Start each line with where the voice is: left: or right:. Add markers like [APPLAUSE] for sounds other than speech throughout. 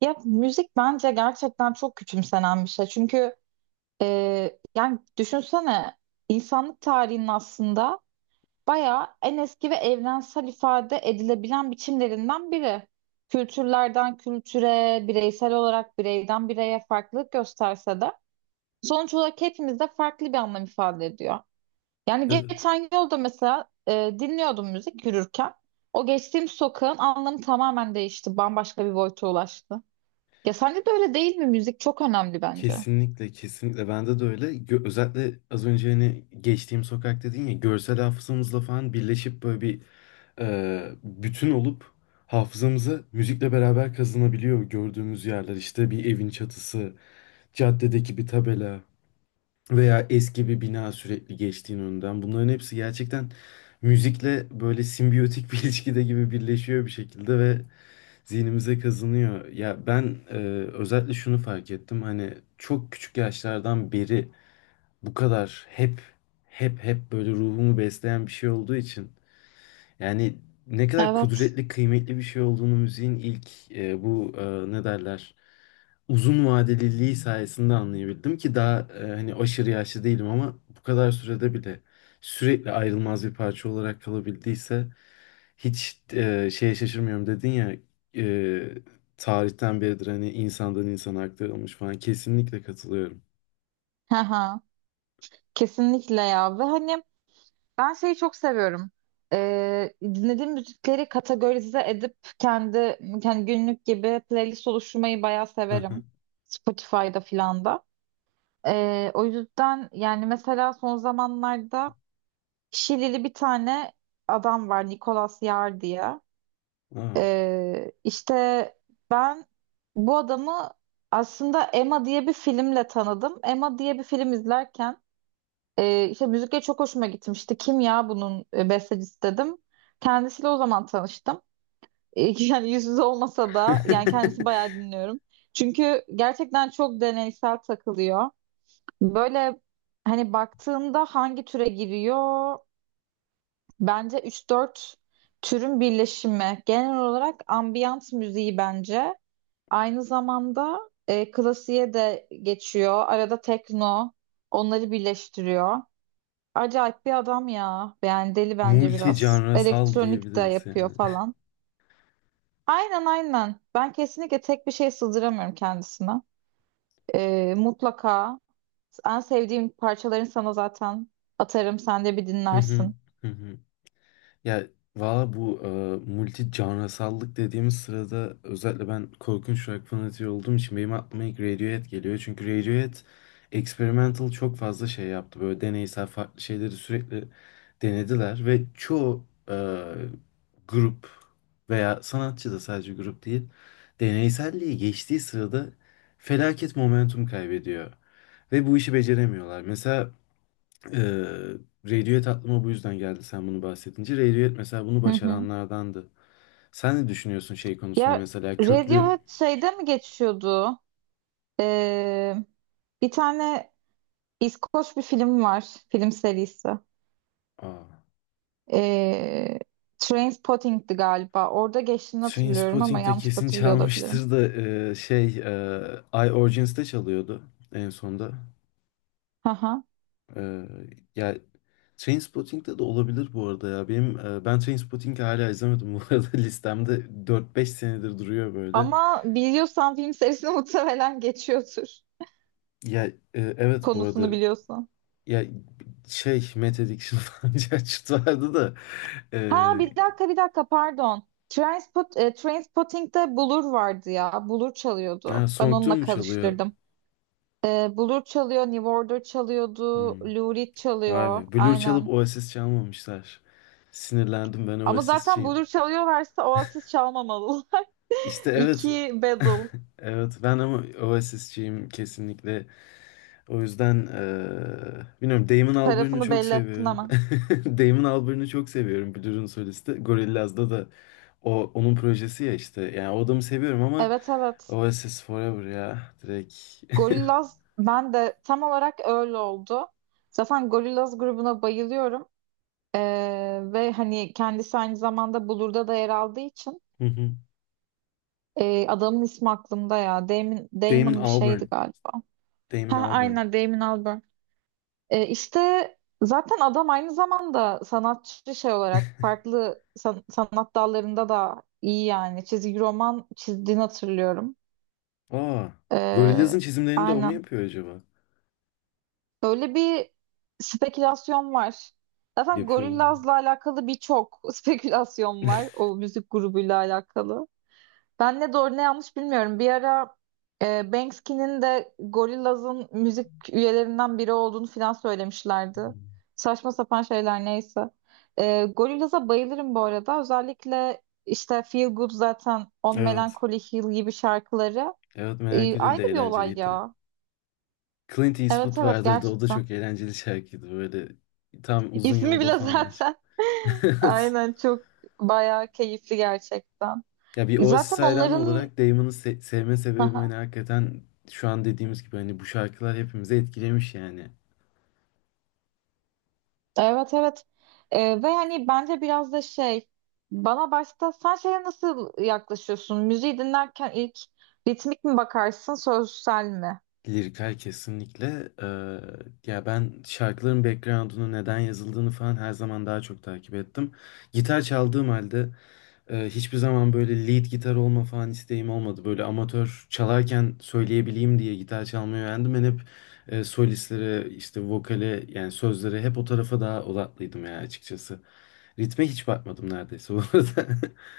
right: Ya müzik bence gerçekten çok küçümsenen bir şey. Çünkü yani düşünsene insanlık tarihinin aslında bayağı en eski ve evrensel ifade edilebilen biçimlerinden biri. Kültürlerden kültüre, bireysel olarak bireyden bireye farklılık gösterse de sonuç olarak hepimizde farklı bir anlam ifade ediyor. Yani
left: Evet.
right: geçen yolda mesela dinliyordum müzik yürürken. O geçtiğim sokağın anlamı tamamen değişti. Bambaşka bir boyuta ulaştı. Ya sence de öyle değil mi? Müzik çok önemli bence.
left: Kesinlikle kesinlikle bende de öyle. Özellikle az önce hani geçtiğim sokak dedin ya, görsel hafızamızla falan birleşip böyle bir bütün olup hafızamıza müzikle beraber kazınabiliyor gördüğümüz yerler. İşte bir evin çatısı, caddedeki bir tabela veya eski bir bina sürekli geçtiğin önünden. Bunların hepsi gerçekten müzikle böyle simbiyotik bir [LAUGHS] ilişkide gibi birleşiyor bir şekilde ve zihnimize kazınıyor. Ya ben özellikle şunu fark ettim. Hani çok küçük yaşlardan beri bu kadar hep böyle ruhumu besleyen bir şey olduğu için, yani ne kadar
right: Evet.
left: kudretli, kıymetli bir şey olduğunu müziğin ilk bu ne derler uzun vadeliliği sayesinde anlayabildim ki daha hani aşırı yaşlı değilim ama bu kadar sürede bile sürekli ayrılmaz bir parça olarak kalabildiyse, hiç şeye şaşırmıyorum. Dedin ya, e, tarihten beridir hani insandan insana aktarılmış falan, kesinlikle katılıyorum.
right: Hı hı. Kesinlikle ya. Ve hani ben şeyi çok seviyorum. Dinlediğim müzikleri kategorize edip kendi günlük gibi playlist oluşturmayı bayağı severim.
left: [LAUGHS]
right: Spotify'da filan da. O yüzden yani mesela son zamanlarda Şilili bir tane adam var Nicolas Yar diye.
left: Aa.
right: İşte ben bu adamı aslında Emma diye bir filmle tanıdım. Emma diye bir film izlerken işte müzikle çok hoşuma gitmişti. Kim ya bunun bestecisi dedim. Kendisiyle o zaman tanıştım. [LAUGHS] Yani yüz yüze olmasa da yani kendisi bayağı
left: [LAUGHS]
right: dinliyorum. Çünkü gerçekten çok deneysel takılıyor. Böyle hani baktığında hangi türe giriyor? Bence üç dört türün birleşimi. Genel olarak ambiyans müziği bence. Aynı zamanda klasiğe de geçiyor. Arada tekno onları birleştiriyor. Acayip bir adam ya. Yani deli bence
left: Multi
right: biraz. Elektronik de
left: diyebiliriz
right: yapıyor
left: yani.
right: falan. Aynen aynen. Ben kesinlikle tek bir şey sığdıramıyorum kendisine. E, mutlaka En sevdiğim parçalarını sana zaten atarım. Sen de bir
left: [LAUGHS] Hı hı,
right: dinlersin.
left: hı hı. Ya valla bu multi canrısallık dediğimiz sırada özellikle ben korkunç rock fanatiği olduğum için benim aklıma ilk Radiohead geliyor. Çünkü Radiohead experimental çok fazla şey yaptı. Böyle deneysel farklı şeyleri sürekli denediler ve çoğu e, grup veya sanatçı, da sadece grup değil, deneyselliği geçtiği sırada felaket momentum kaybediyor. Ve bu işi beceremiyorlar. Mesela ee, Radiohead aklıma bu yüzden geldi sen bunu bahsedince. Radiohead mesela bunu
right: Hı hı.
left: başaranlardandı. Sen ne düşünüyorsun şey konusunda,
right: Ya
left: mesela köklü...
right: Radiohead şeyde mi geçiyordu? Ee, Bir tane İskoç bir film var. Film serisi.
left: Aa,
right: Ee, Trainspotting'di galiba. Orada geçtiğini hatırlıyorum ama
left: Trainspotting'de
right: yanlış da
left: kesin
right: hatırlıyor olabilirim.
left: çalmıştır da şey, I Origins çalıyordu en sonda.
right: Aha.
left: E, ya Trainspotting'de de olabilir bu arada ya. Ben Trainspotting'i hala izlemedim bu arada. [LAUGHS] Listemde 4-5 senedir duruyor böyle.
right: Ama biliyorsan film serisini [LAUGHS] muhtemelen geçiyordur.
left: Ya evet bu arada.
right: Konusunu biliyorsan.
left: Ya şey Mete Dikşin [LAUGHS] falan diye açıt vardı da e,
right: Ha, bir dakika pardon. Trainspotting'de Blur vardı ya. Blur
left: ha,
right: çalıyordu. Ben
left: Song Tune
right: onunla
left: mu çalıyor?
right: karıştırdım. Blur çalıyor, New Order çalıyordu,
left: Hmm,
right: Lou Reed
left: vay
right: çalıyor.
left: be. Blur çalıp
right: Aynen.
left: Oasis çalmamışlar. Sinirlendim, ben
right: Ama zaten
left: Oasis'çiyim.
right: Blur çalıyorlarsa Oasis çalmamalı.
left: İşte
right: [LAUGHS]
left: evet. [LAUGHS]
right: İki battle
left: Evet, ben ama Oasis'çiyim kesinlikle. O yüzden bilmiyorum, Damon Albarn'ı
right: tarafını
left: çok
right: belli ettin
left: seviyorum.
right: ama.
left: [LAUGHS] Damon Albarn'ı çok seviyorum, Blur'un solisti. Gorillaz'da da onun projesi ya işte. Yani o adamı seviyorum ama
right: Evet evet.
left: Oasis Forever ya, direkt.
right: Gorillaz ben de tam olarak öyle oldu. Zaten Gorillaz grubuna bayılıyorum. E, Ve hani kendisi aynı zamanda Blur'da da yer aldığı için
left: Hı hı.
right: Adamın ismi aklımda ya.
left: Damon
right: Damon bir şeydi
left: Albarn.
right: galiba.
left: Damon
right: Ha,
left: Albarn.
right: aynen Damon Albarn. İşte zaten adam aynı zamanda sanatçı şey olarak farklı sanat dallarında da iyi yani. Çizgi roman çizdiğini hatırlıyorum.
left: Aa, Gorillaz'ın
right: Ee,
left: çizimlerini de o mu
right: aynen.
left: yapıyor acaba?
right: Böyle bir spekülasyon var. Zaten
left: Yapıyorlar.
right: Gorillaz'la alakalı birçok [LAUGHS] spekülasyon var.
left: [LAUGHS]
right: O müzik grubuyla alakalı. Ben ne doğru ne yanlış bilmiyorum. Bir ara Banksy'nin de Gorillaz'ın müzik üyelerinden biri olduğunu falan söylemişlerdi. Saçma sapan şeyler neyse. Gorillaz'a bayılırım bu arada. Özellikle işte Feel Good zaten On
left: Evet.
right: Melancholy Hill gibi şarkıları.
left: Evet, merak edildi
right: Ayrı
left: de
right: bir olay
left: eğlenceliydi.
right: ya.
left: Clint
right: Evet
left: Eastwood
right: evet
left: vardı. O da
right: gerçekten.
left: çok eğlenceli şarkıydı. Böyle tam
right: [LAUGHS]
left: uzun
right: İsmi
left: yolda
right: bile
left: falan aç.
right: zaten.
left: [LAUGHS]
right: [LAUGHS]
left: Evet.
right: Aynen çok bayağı keyifli gerçekten.
left: Ya bir Oasis
right: Zaten
left: hayranı
right: onların
left: olarak Damon'ı sevme sebebim hani
right: [LAUGHS]
left: hakikaten şu an dediğimiz gibi, hani bu şarkılar hepimizi etkilemiş yani.
right: evet evet. Ve hani bence biraz da şey, bana başta sen şeye nasıl yaklaşıyorsun? Müziği dinlerken ilk ritmik mi bakarsın sözsel mi?
left: Lirikler kesinlikle. Ya ben şarkıların background'unu, neden yazıldığını falan her zaman daha çok takip ettim. Gitar çaldığım halde hiçbir zaman böyle lead gitar olma falan isteğim olmadı. Böyle amatör çalarken söyleyebileyim diye gitar çalmayı öğrendim. Ben hep solistlere, işte vokale, yani sözlere, hep o tarafa daha odaklıydım ya açıkçası. Ritme hiç bakmadım neredeyse bu arada. [LAUGHS]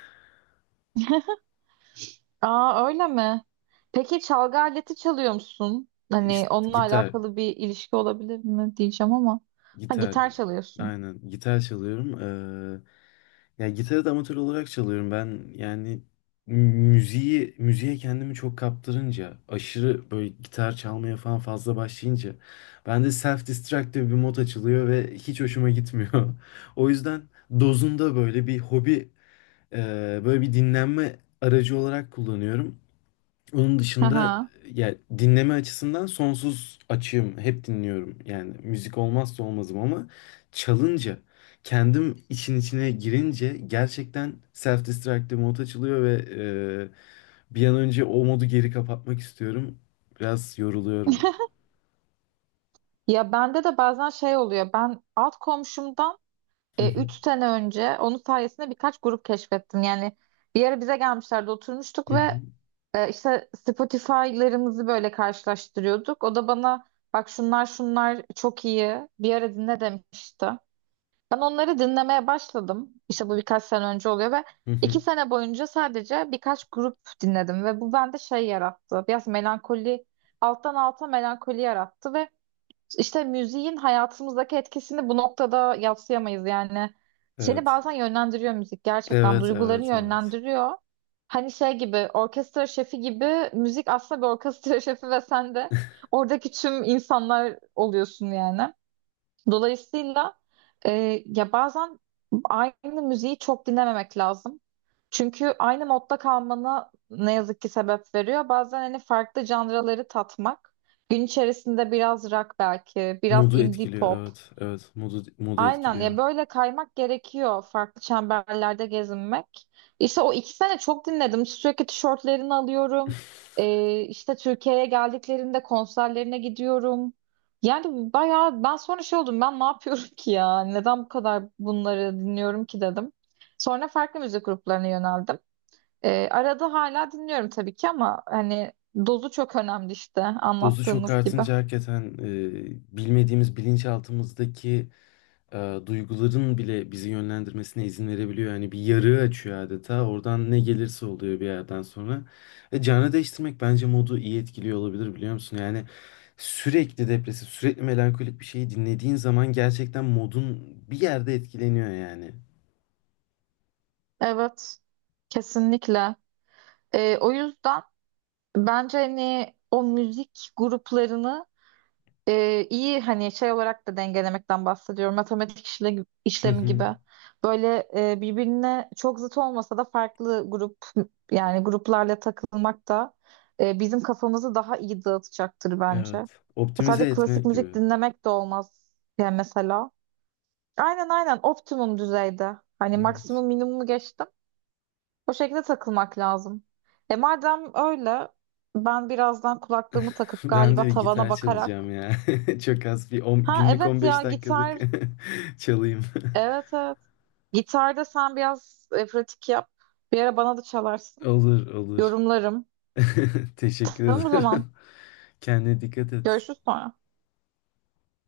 right: Aa öyle mi? Peki çalgı aleti çalıyor musun? Hani
left: İşte
right: onunla
left: gitar.
right: alakalı bir ilişki olabilir mi diyeceğim ama. Ha
left: Gitar.
right: gitar çalıyorsun.
left: Aynen. Gitar çalıyorum. Ya gitarı da amatör olarak çalıyorum. Ben yani müziğe kendimi çok kaptırınca, aşırı böyle gitar çalmaya falan fazla başlayınca bende self-destructive bir mod açılıyor ve hiç hoşuma gitmiyor. [LAUGHS] O yüzden dozunda böyle bir hobi, e, böyle bir dinlenme aracı olarak kullanıyorum. Onun dışında
right: Aha.
left: ya dinleme açısından sonsuz açığım. Hep dinliyorum. Yani müzik olmazsa olmazım ama çalınca, kendim işin içine girince gerçekten self-destructive mod açılıyor ve bir an önce o modu geri kapatmak istiyorum. Biraz yoruluyorum.
right: Ya bende de bazen şey oluyor. Ben alt komşumdan
left: Hı hı.
right: 3 sene önce onun sayesinde birkaç grup keşfettim. Yani bir ara bize gelmişlerdi oturmuştuk
left: Hı
right: ve
left: hı.
right: işte Spotify'larımızı böyle karşılaştırıyorduk. O da bana bak şunlar şunlar çok iyi bir ara dinle demişti. Ben onları dinlemeye başladım. İşte bu birkaç sene önce oluyor ve
left: Hı hı.
right: iki sene boyunca sadece birkaç grup dinledim ve bu bende şey yarattı. Biraz melankoli, alttan alta melankoli yarattı ve işte müziğin hayatımızdaki etkisini bu noktada yadsıyamayız yani. Seni
left: Evet.
right: bazen yönlendiriyor müzik gerçekten
left: Evet,
right: duygularını
left: evet, evet.
right: yönlendiriyor. Hani şey gibi orkestra şefi gibi müzik aslında bir orkestra [LAUGHS] şefi ve sen de oradaki tüm insanlar oluyorsun yani. Dolayısıyla ya bazen aynı müziği çok dinlememek lazım. Çünkü aynı modda kalmana ne yazık ki sebep veriyor. Bazen hani farklı janraları tatmak. Gün içerisinde biraz rock belki, biraz
left: Modu
right: indie
left: etkiliyor.
right: pop.
left: Evet, evet. Modu
right: Aynen ya
left: etkiliyor.
right: böyle kaymak gerekiyor farklı çemberlerde gezinmek. İşte o iki sene çok dinledim. Sürekli tişörtlerini alıyorum.
left: [LAUGHS]
right: İşte Türkiye'ye geldiklerinde konserlerine gidiyorum. Yani bayağı ben sonra şey oldum, ben ne yapıyorum ki ya? Neden bu kadar bunları dinliyorum ki dedim. Sonra farklı müzik gruplarına yöneldim. Arada hala dinliyorum tabii ki ama hani dozu çok önemli işte
left: Dozu çok
right: anlattığımız gibi.
left: artınca hakikaten bilmediğimiz, bilinçaltımızdaki duyguların bile bizi yönlendirmesine izin verebiliyor. Yani bir yarığı açıyor adeta. Oradan ne gelirse oluyor bir yerden sonra. Canı değiştirmek bence modu iyi etkiliyor olabilir, biliyor musun? Yani sürekli depresif, sürekli melankolik bir şeyi dinlediğin zaman gerçekten modun bir yerde etkileniyor yani.
right: Evet kesinlikle. O yüzden... Bence hani o müzik gruplarını iyi hani şey olarak da dengelemekten bahsediyorum. Matematik
left: Hı
right: işlemi
left: hı.
right: gibi. Böyle birbirine çok zıt olmasa da farklı grup, yani gruplarla takılmak da bizim kafamızı daha iyi dağıtacaktır bence.
left: Evet. Optimize
right: Sadece
left: etme
right: klasik müzik
left: gibi.
right: dinlemek de olmaz yani mesela. Aynen aynen optimum düzeyde. Hani
left: Evet.
right: maksimum minimumu geçtim. O şekilde takılmak lazım. E madem öyle ben birazdan kulaklığımı
left: [LAUGHS]
right: takıp
left: Ben de
right: galiba
left: bir
right: tavana
left: gitar çalacağım
right: bakarak.
left: ya. [LAUGHS] Çok az bir on,
right: Ha
left: günlük
right: evet
left: 15
right: ya
left: dakikalık
right: gitar.
left: [LAUGHS] çalayım.
right: Evet evet. Gitarda sen biraz pratik yap. Bir ara bana da
left: [LAUGHS]
right: çalarsın.
left: Olur olur.
right: Yorumlarım.
left: [LAUGHS] Teşekkür
right: Tamam o zaman.
left: ederim. [LAUGHS] Kendine dikkat et.
right: Görüşürüz sonra.